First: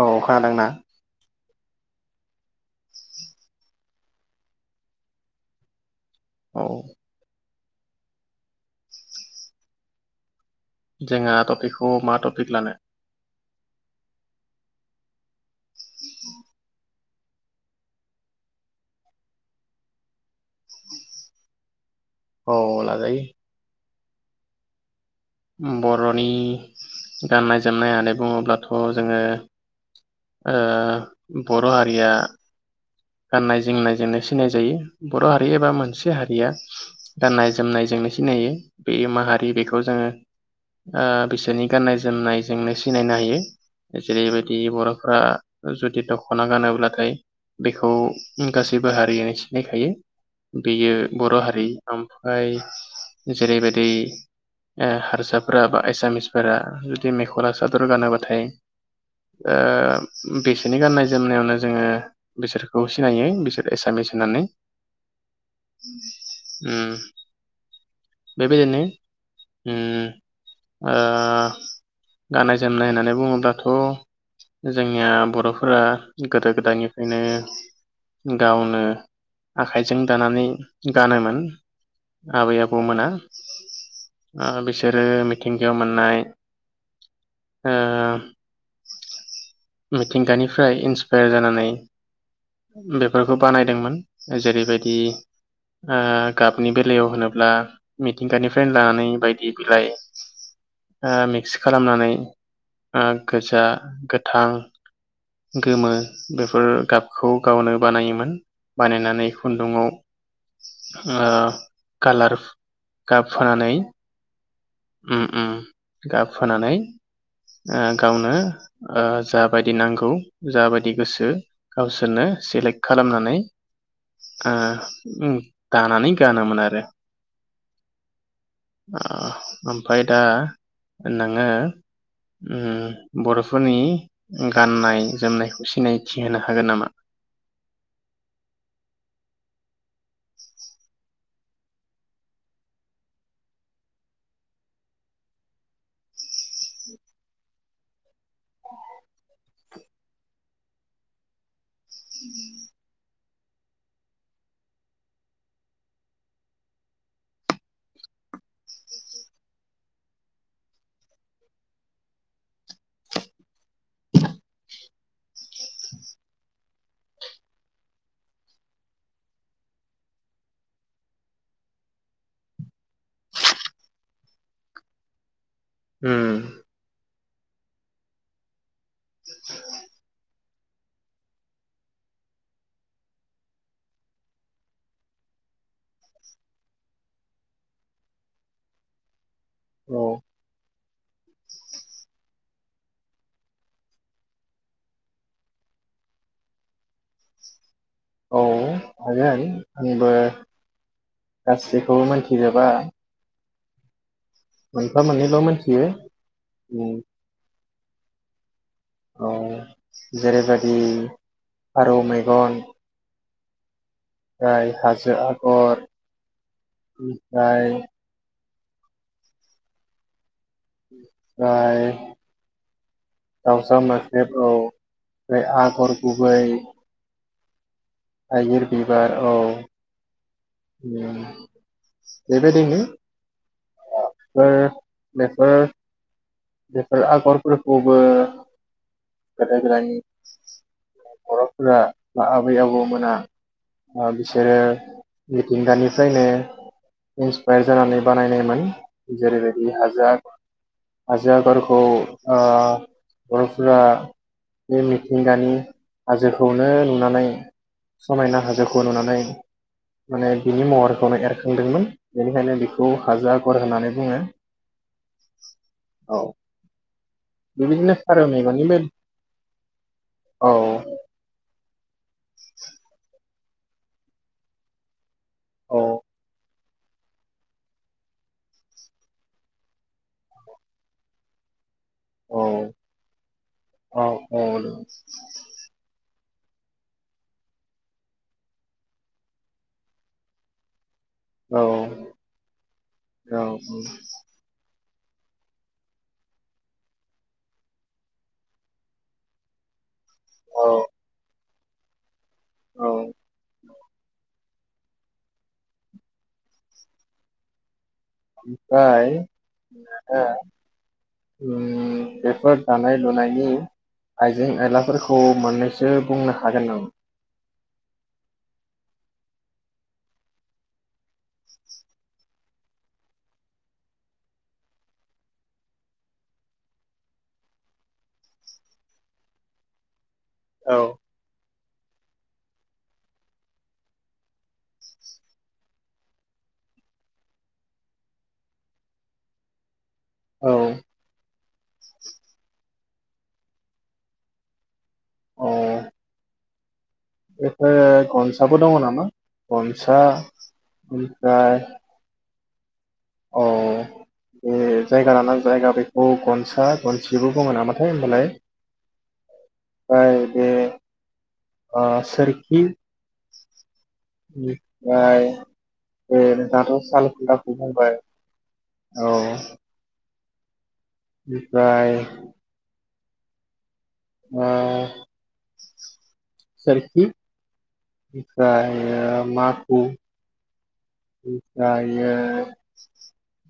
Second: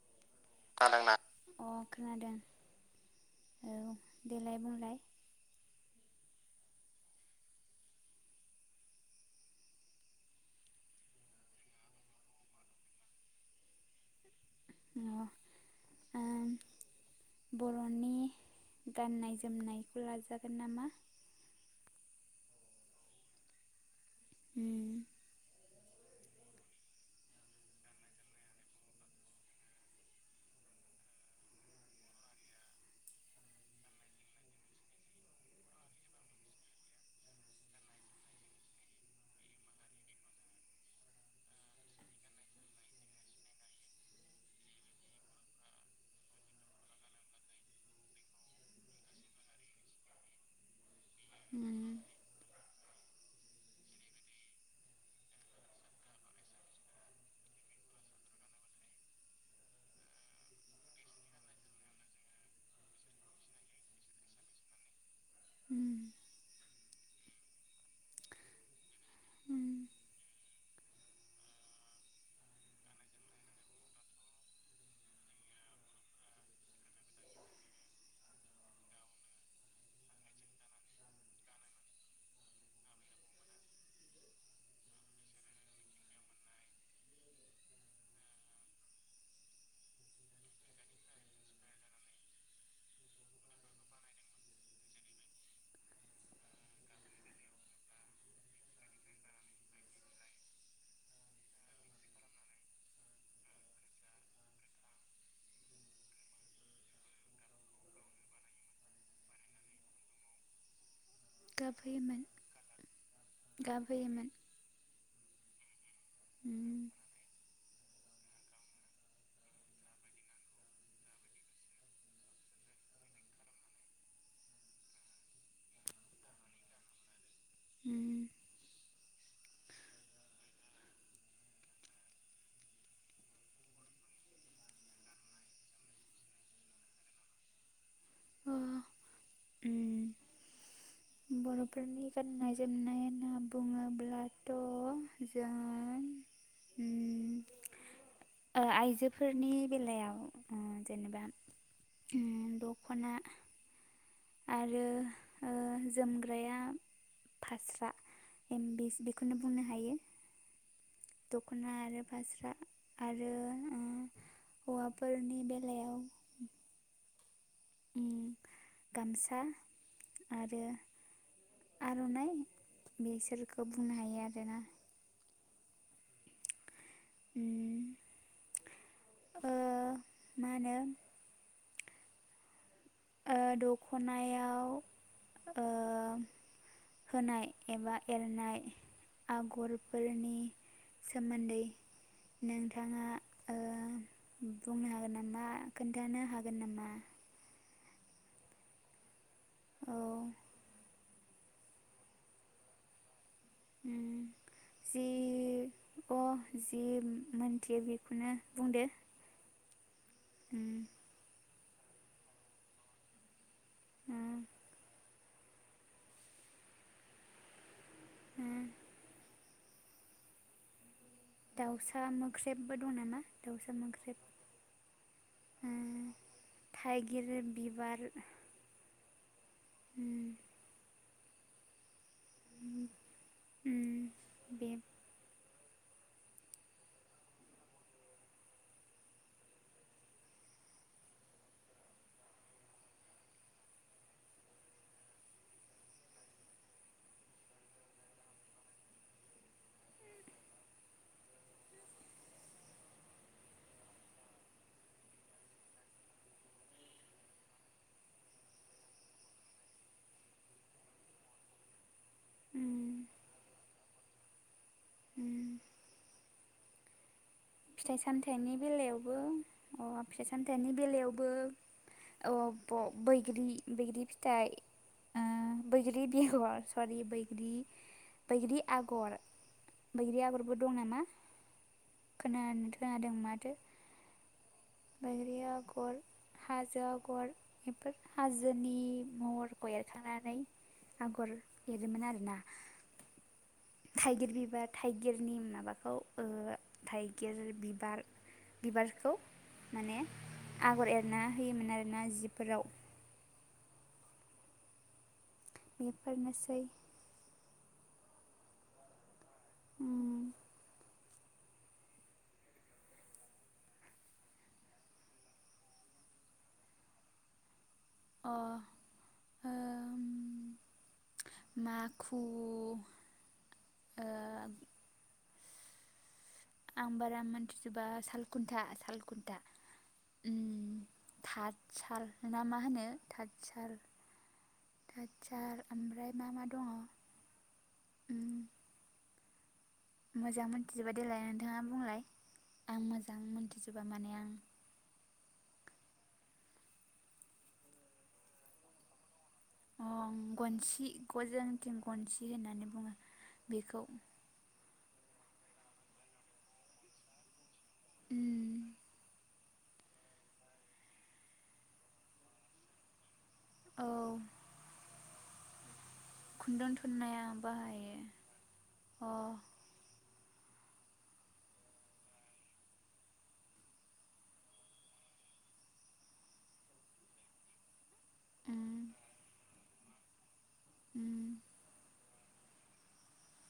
औ। खोनदोंना। खोनादोंना? अ खोनादों। [inaudible] देलाय बुंलाय। औ। जेङा टपिकखौ मा टपिक लानो। अ। [inaudible] बर'नि गाननाय जोमनायखौ लाजागोन नामा। औ लाजायो। उम। बर'नि गाननाय जोमनाय होननानै बुङोब्लाथ' जोङो ओ बर' हारिया गाननाय जोमनायजोंनो सिनाय जायो। बर' हारि एबा मोनसे हारिया गाननाय जोमनायजोंनो सिनायो। बे माहारि बेखौ जोङो बिसोरनि गाननाय जोमनायजोंनो सिनायनो हायो। जेरैबायदि बर'फ्रा जुदि दख'ना गानोब्लाथाय बेखौ गासैबो हारियानो सिनायखायो। बेयो बर' हारि उम ओमफ्राय जेरैबायदि ओ हारसाफोरा बा एसामिसफोरा जुदि मेखला सादर गानोब्लाथाय बिसोरनि गाननाय जोमनायावनो जोङो बिसोरखौ सिनायो बिसोर एसामिस होननानै। उम उम। बेबायदिनो उम ओ गाननाय जोमनाय होननानै बुङोब्लाथ' जोंनिया बर'फोरा गोदो गोदाय नो गावनो आखाइजों दानानै गानोमोन आबै आबौमोना। ओ बिसोरो मिथिंगायाव मोननाय ओ मिथिंगानिफ्राय इन्सपायार जानानै बेफोरखौ बानायदोंमोन। जेरैबायदि ओ गाबनि बेलायाव होनोब्ला मिथिंगानिफ्रायनो लानानै बायदि बिलाइ ओ मिक्स खालामनानै गोजा, गोथां, गोमो बेफोर गाबखौ गावनो बानायोमोन। बानायनानै खुन्दुंआव ओ गाबहोयोमोन कालार गाब होनानै गाबहोयोमोन उम उम। गाब उम होनानै ओ गावनो ओ जाबायदि नांगौ जाबायदि गोसो गावसोरनो सेलेक्ट खालामनानै ओ उम दानानै गानोमोन आरो। उम। ओ ओमफ्राय दा नोङो उम बर'फोरनि गाननाय जोमनायखौ सिनायथि होनो हागोन नामा? अ उम। बर'फोरनि गाननाय जोमनाय होनना बुङोब्लाथ' जों उम ओ आइजोफोरनि बेलायाव ओ जेनेबा उम दख'ना, आरो ओ जोमग्राया फास्रा एमबिस बेखौनो बुंनो हायो। दख'ना आरो फास्रा। आरो ओ हौवाफोरनि बेलायाव उम गामसा आरो आर'नाइ बिसोरखौ बुंनो हायो आरोना। उम। उम ओ मा होनो ओ दख'नायाव ओ होनाय एबा एरनाय औ आगरफोरनि सोमोन्दै नोंथाङा ओ बुंनो हागोन नामा खोन्थानो हागोन नामा? औ। हायो‌ हायो औ आंबो गासैखौबो मोन्थिजोबा। उम। जि मोनथियो अ जि उम मोन्थियो बि खौनो औ जेरैबादि उम फारौ मेगन ओ ओमफ्राय हाजो आगर ओमफ्राय ओ ओमफ्राय दाउसा मोख्रेबबो दं नामा? दाउसा मोख्रेब ओ आगर गुबै थाइगिर बिबार‌। थाइगिर बिबार औ। उम। [inaudible] बेबायदिनो उम बेफोर बे बेफोर बेफोर आगरफोरखौबो गोदो गोदायनि बर'फोरा बा आबै आबौमोना ओ बिसोरो मिथिंगानिफ्रायनो इन्सपायार जानानै बानायनायमोन। जेरैबायदि हाजो आगर, हाजो आगरखौ ओ बर'फोरा बे मिथिंगानि हाजोखौनो नुनानै समायना हाजोखौ नुनानै माने बिनि महरखौनो एरखांदोंमोन। बेनिखायनो बिखौ उम हाजो आगर होननानै बुंङो। उम। औ। बेबायदिनो फारौ फिथाइ-सामथाइनि मेगननि बे बेलायावबो अ औ फिथाइ-सामथाइनि बेलायावबो अ ब-बैग्रि-बैग्रि फिथाइ ओ औ बैग्रि बेगर बैग्रि आगर, बैग्रि आगरबो दं नामा? औ खोना-खोनादों माथो। औ बैग्रि आगर, हाजो आगर बेफोर हाजोनि महरखौ एरखांनानै आगर औ एरोमोन आरोना। औ थाइगिर बिबार थाइगिरनि माबाखौ ओ थाइगिर बिबार-बिबारखौ माने औ आगर एरना होयोमोन आरोना जि फोराव [unintelligible] बेफोरनोसै। ओमफाय नोङो उम उम बेफोर दानाय-लुनायनि, आइजें-आयलाफोरखौ मोननैसो बुंनो हागोन नामा? अ ओ माखु ओ आं बारा मिथिजोबा सालखुन्था-सालखुन्था औ थार साल ना मा होनो थानसाल थानसाल ओमफ्राय मा मा दङ? मोजां औ मोनथिजोबा देलाय नोंथाङा बुंलाय। आं मोजां मोनथिजोबा माने आं। अ बेफोर गनसाबो दङ नामा? अ गनसा गनसि ग जों ओमफ्राय थिं गनसि होननानै औ [unintelligible] बेखौ बे जायगा लाना जायगा बेखौ गनसा गनसिबो बुङो नामा? होमबालाय उम आरो बे सोरखि औ उम। ओमफ्राय बे खुन्दुं दाथ' साल थुननाया खुनथाखौ बाहायो बुंबाय अ औ। ओमफ्राय ओ सोरखि उम बिफ्राययो मा उ उम उमफ्रायो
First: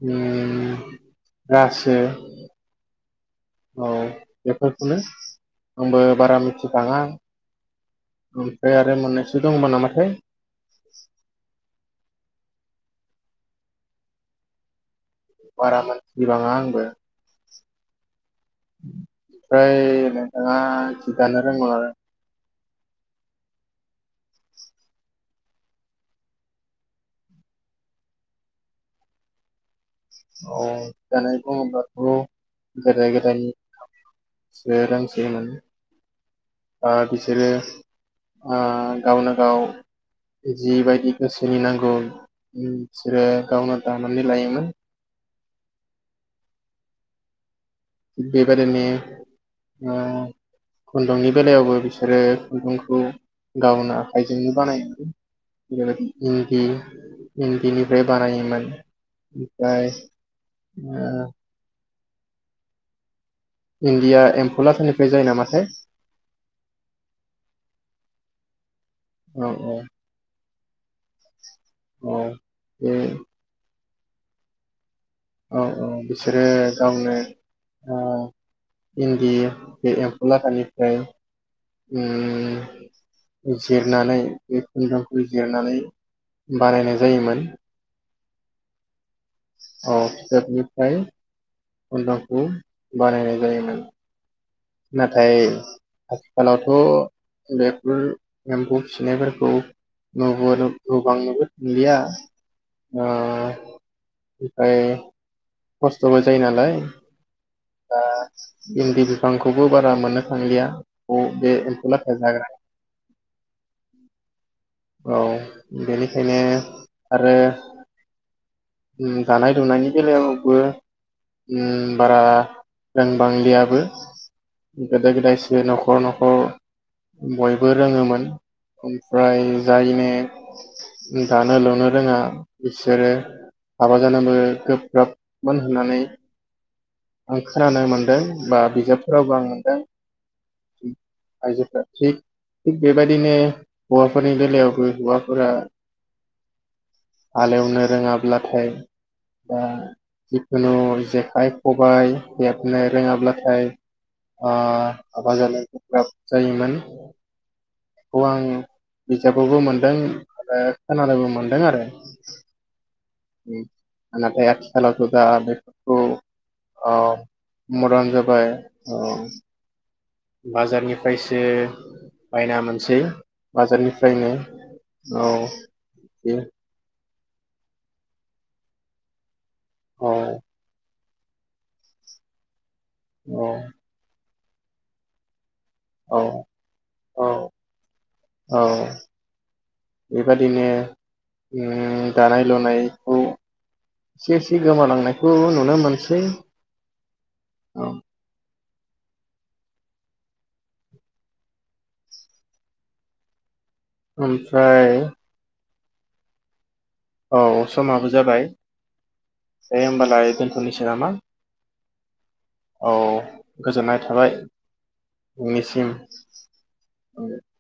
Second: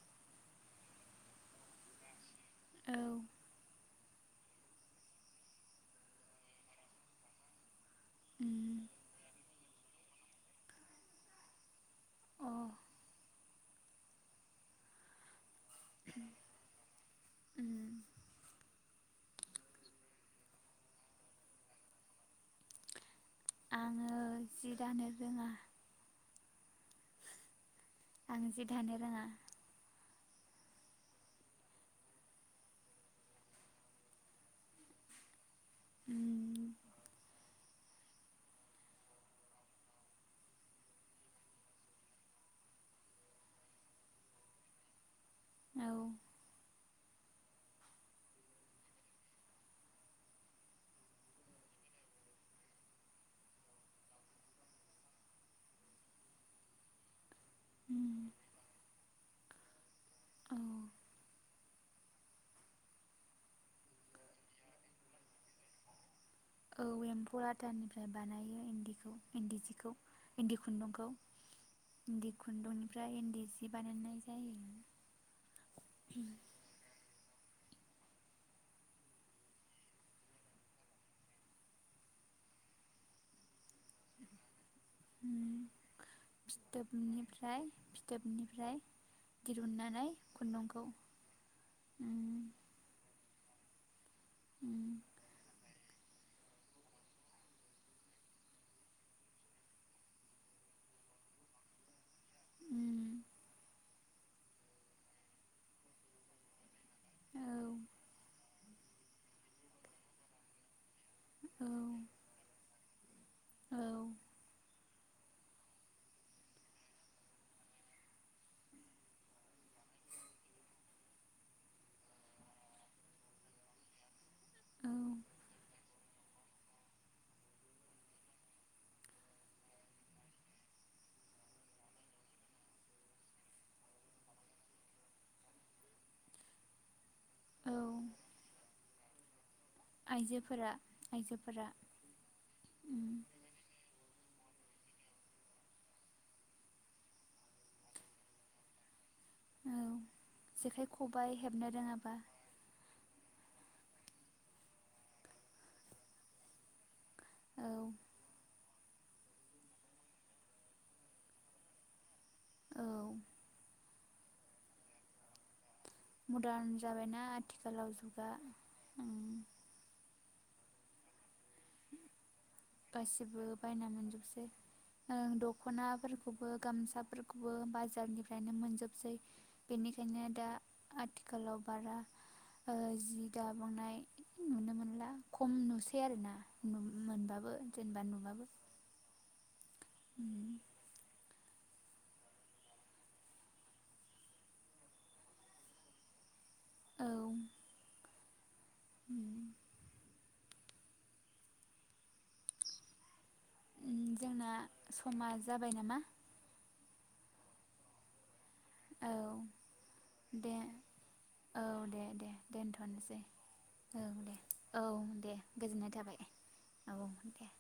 [unintelligible] रासो औ औ बेफोरखौनो आंबो बारा मिथि बाङा। ओमफ्राय उम आरो मोननैसो दंबो नामाथाय अ बारा मोनथि बाङा आंबो। उम फ्राय नोंथाङा जि दानो रोंगौ ना रो आङो जि दानो रोङा आं जि दानो रोङा औ दानाय बुङोब्लाथ' गोदो गोदाय [unintelligible] सो रोंसोयोमोन। उम ओ बिसोरो ओ गावनो गाव जिबायदि गोसोनि नांगौ बिसोरो गावनो दानानै लायोमोन। औ बेबायदिने ओ खुनदुंनि बेलायावबो बिसोरो खुनदुंखौ गावनो आखाइजोंनो बानायो [unintelligible] इनदि इनदिनिफ्राय उम बानायोमोन। [unintelligible] फ्राय औ ओ इनदिया एमफौ लाथानिफ्राय जायो नामाथाय औ एम्फौ लाथानिफ्राय बानायो इनदिखौ औ इनदि औ जिखौ। इन्दि खुन्दुंखौ औ इन्दि बे खुन्दुंनिफ्राय इन्दि जिब बानायनाय जायो। औ औ बिसोरो गावनो ओ इन्दि बे एम्फौ लाथानिफ्राय उम जिरनानै बे खुन्दामखौ उम जिरनानै बानायनाय जायोमोन थोबनिफ्राय अ फिथोबनिफ्राय खुन्दुंखौ उम बानायनाय जायो‌नो उम नाथाय आथिखालावथ' बेफोर एम्फौ फिसिनायफोरखौ [unintelligible] नुबांनोबो मोनलिया। उम ओ ओमफाय खस्थ'बो जायो नालाय ओ दा इन्दि बिफांखौबो बारा मोननो थांलिया। अ बे एम्फौ लाथा जाग्रा औ [unintelligible] औ बेनिखायनो आरो ओम दानाय लुनायनि बेलायावबो ओम बारा रोंबांलियाबो। औ गोदो गोदाय सो न'खर न' ख'र बयबो रोङोमोन ओमफाय जायनो दानो लुनो रोङा बिसोरो हाबा जानोबो गोब्राबमोन होननानै आं औ खोनानो मोनदों बा बिजाब फोराव आं [unintelligible] आइजोफोरा आइजोफोरा आइजोफ्रा थि थिग उम बेबायदिनो हौवाफो नि बेलायावबो हौवाफोरा हालेवनो रोङाब्लाथाय बा औ जिखुनु जेखाइ खबाइ जेखाइ हेबनो रोङाबा खबाय हेबनो रोङाब्लाथाय ओ हाबा जानो गोब्राब जायोमोन। औ बिजाबखौबो मोनदों आरो खोनानायबो मोनदों आरो। औ ओम नाथाय आथिखालाव दा बे मडार्न जाबायना आथिखालाव मदार्न जुगा ओं। बाजारनिफाय सो गासिबो बायना बाजारनिफ्रायनो मोनजोबसै ओ औ बे दख'नाफोरखौबो गामसाफोर खौबो बाजारनिफ्रायनो मोनजोबसै। औ बेनिखायनो दा आथिखालाव बारा ओ जि औ दाबांनाय नुनो मोनला। ख म नुसै औ आरोना। औ मो-मोनबाबो जेनेबा नुबाबो औ बेबादिनो ओम दानाय लुनायखौ एसे एसे गोमालांनायखौ नुनो मोनसै। औ। उम। जोंना ओमफ्राय समा जाबाय नामा? औ समाबो जाबाय। औ दे होमबालाय दे दोनथ'नोसै नामा औ दे दे औ दोनथ'नोसै गोजोननाय औ थाबाय दे औ दे नोंनिसिम गोजोननाय थाबाय औ दे।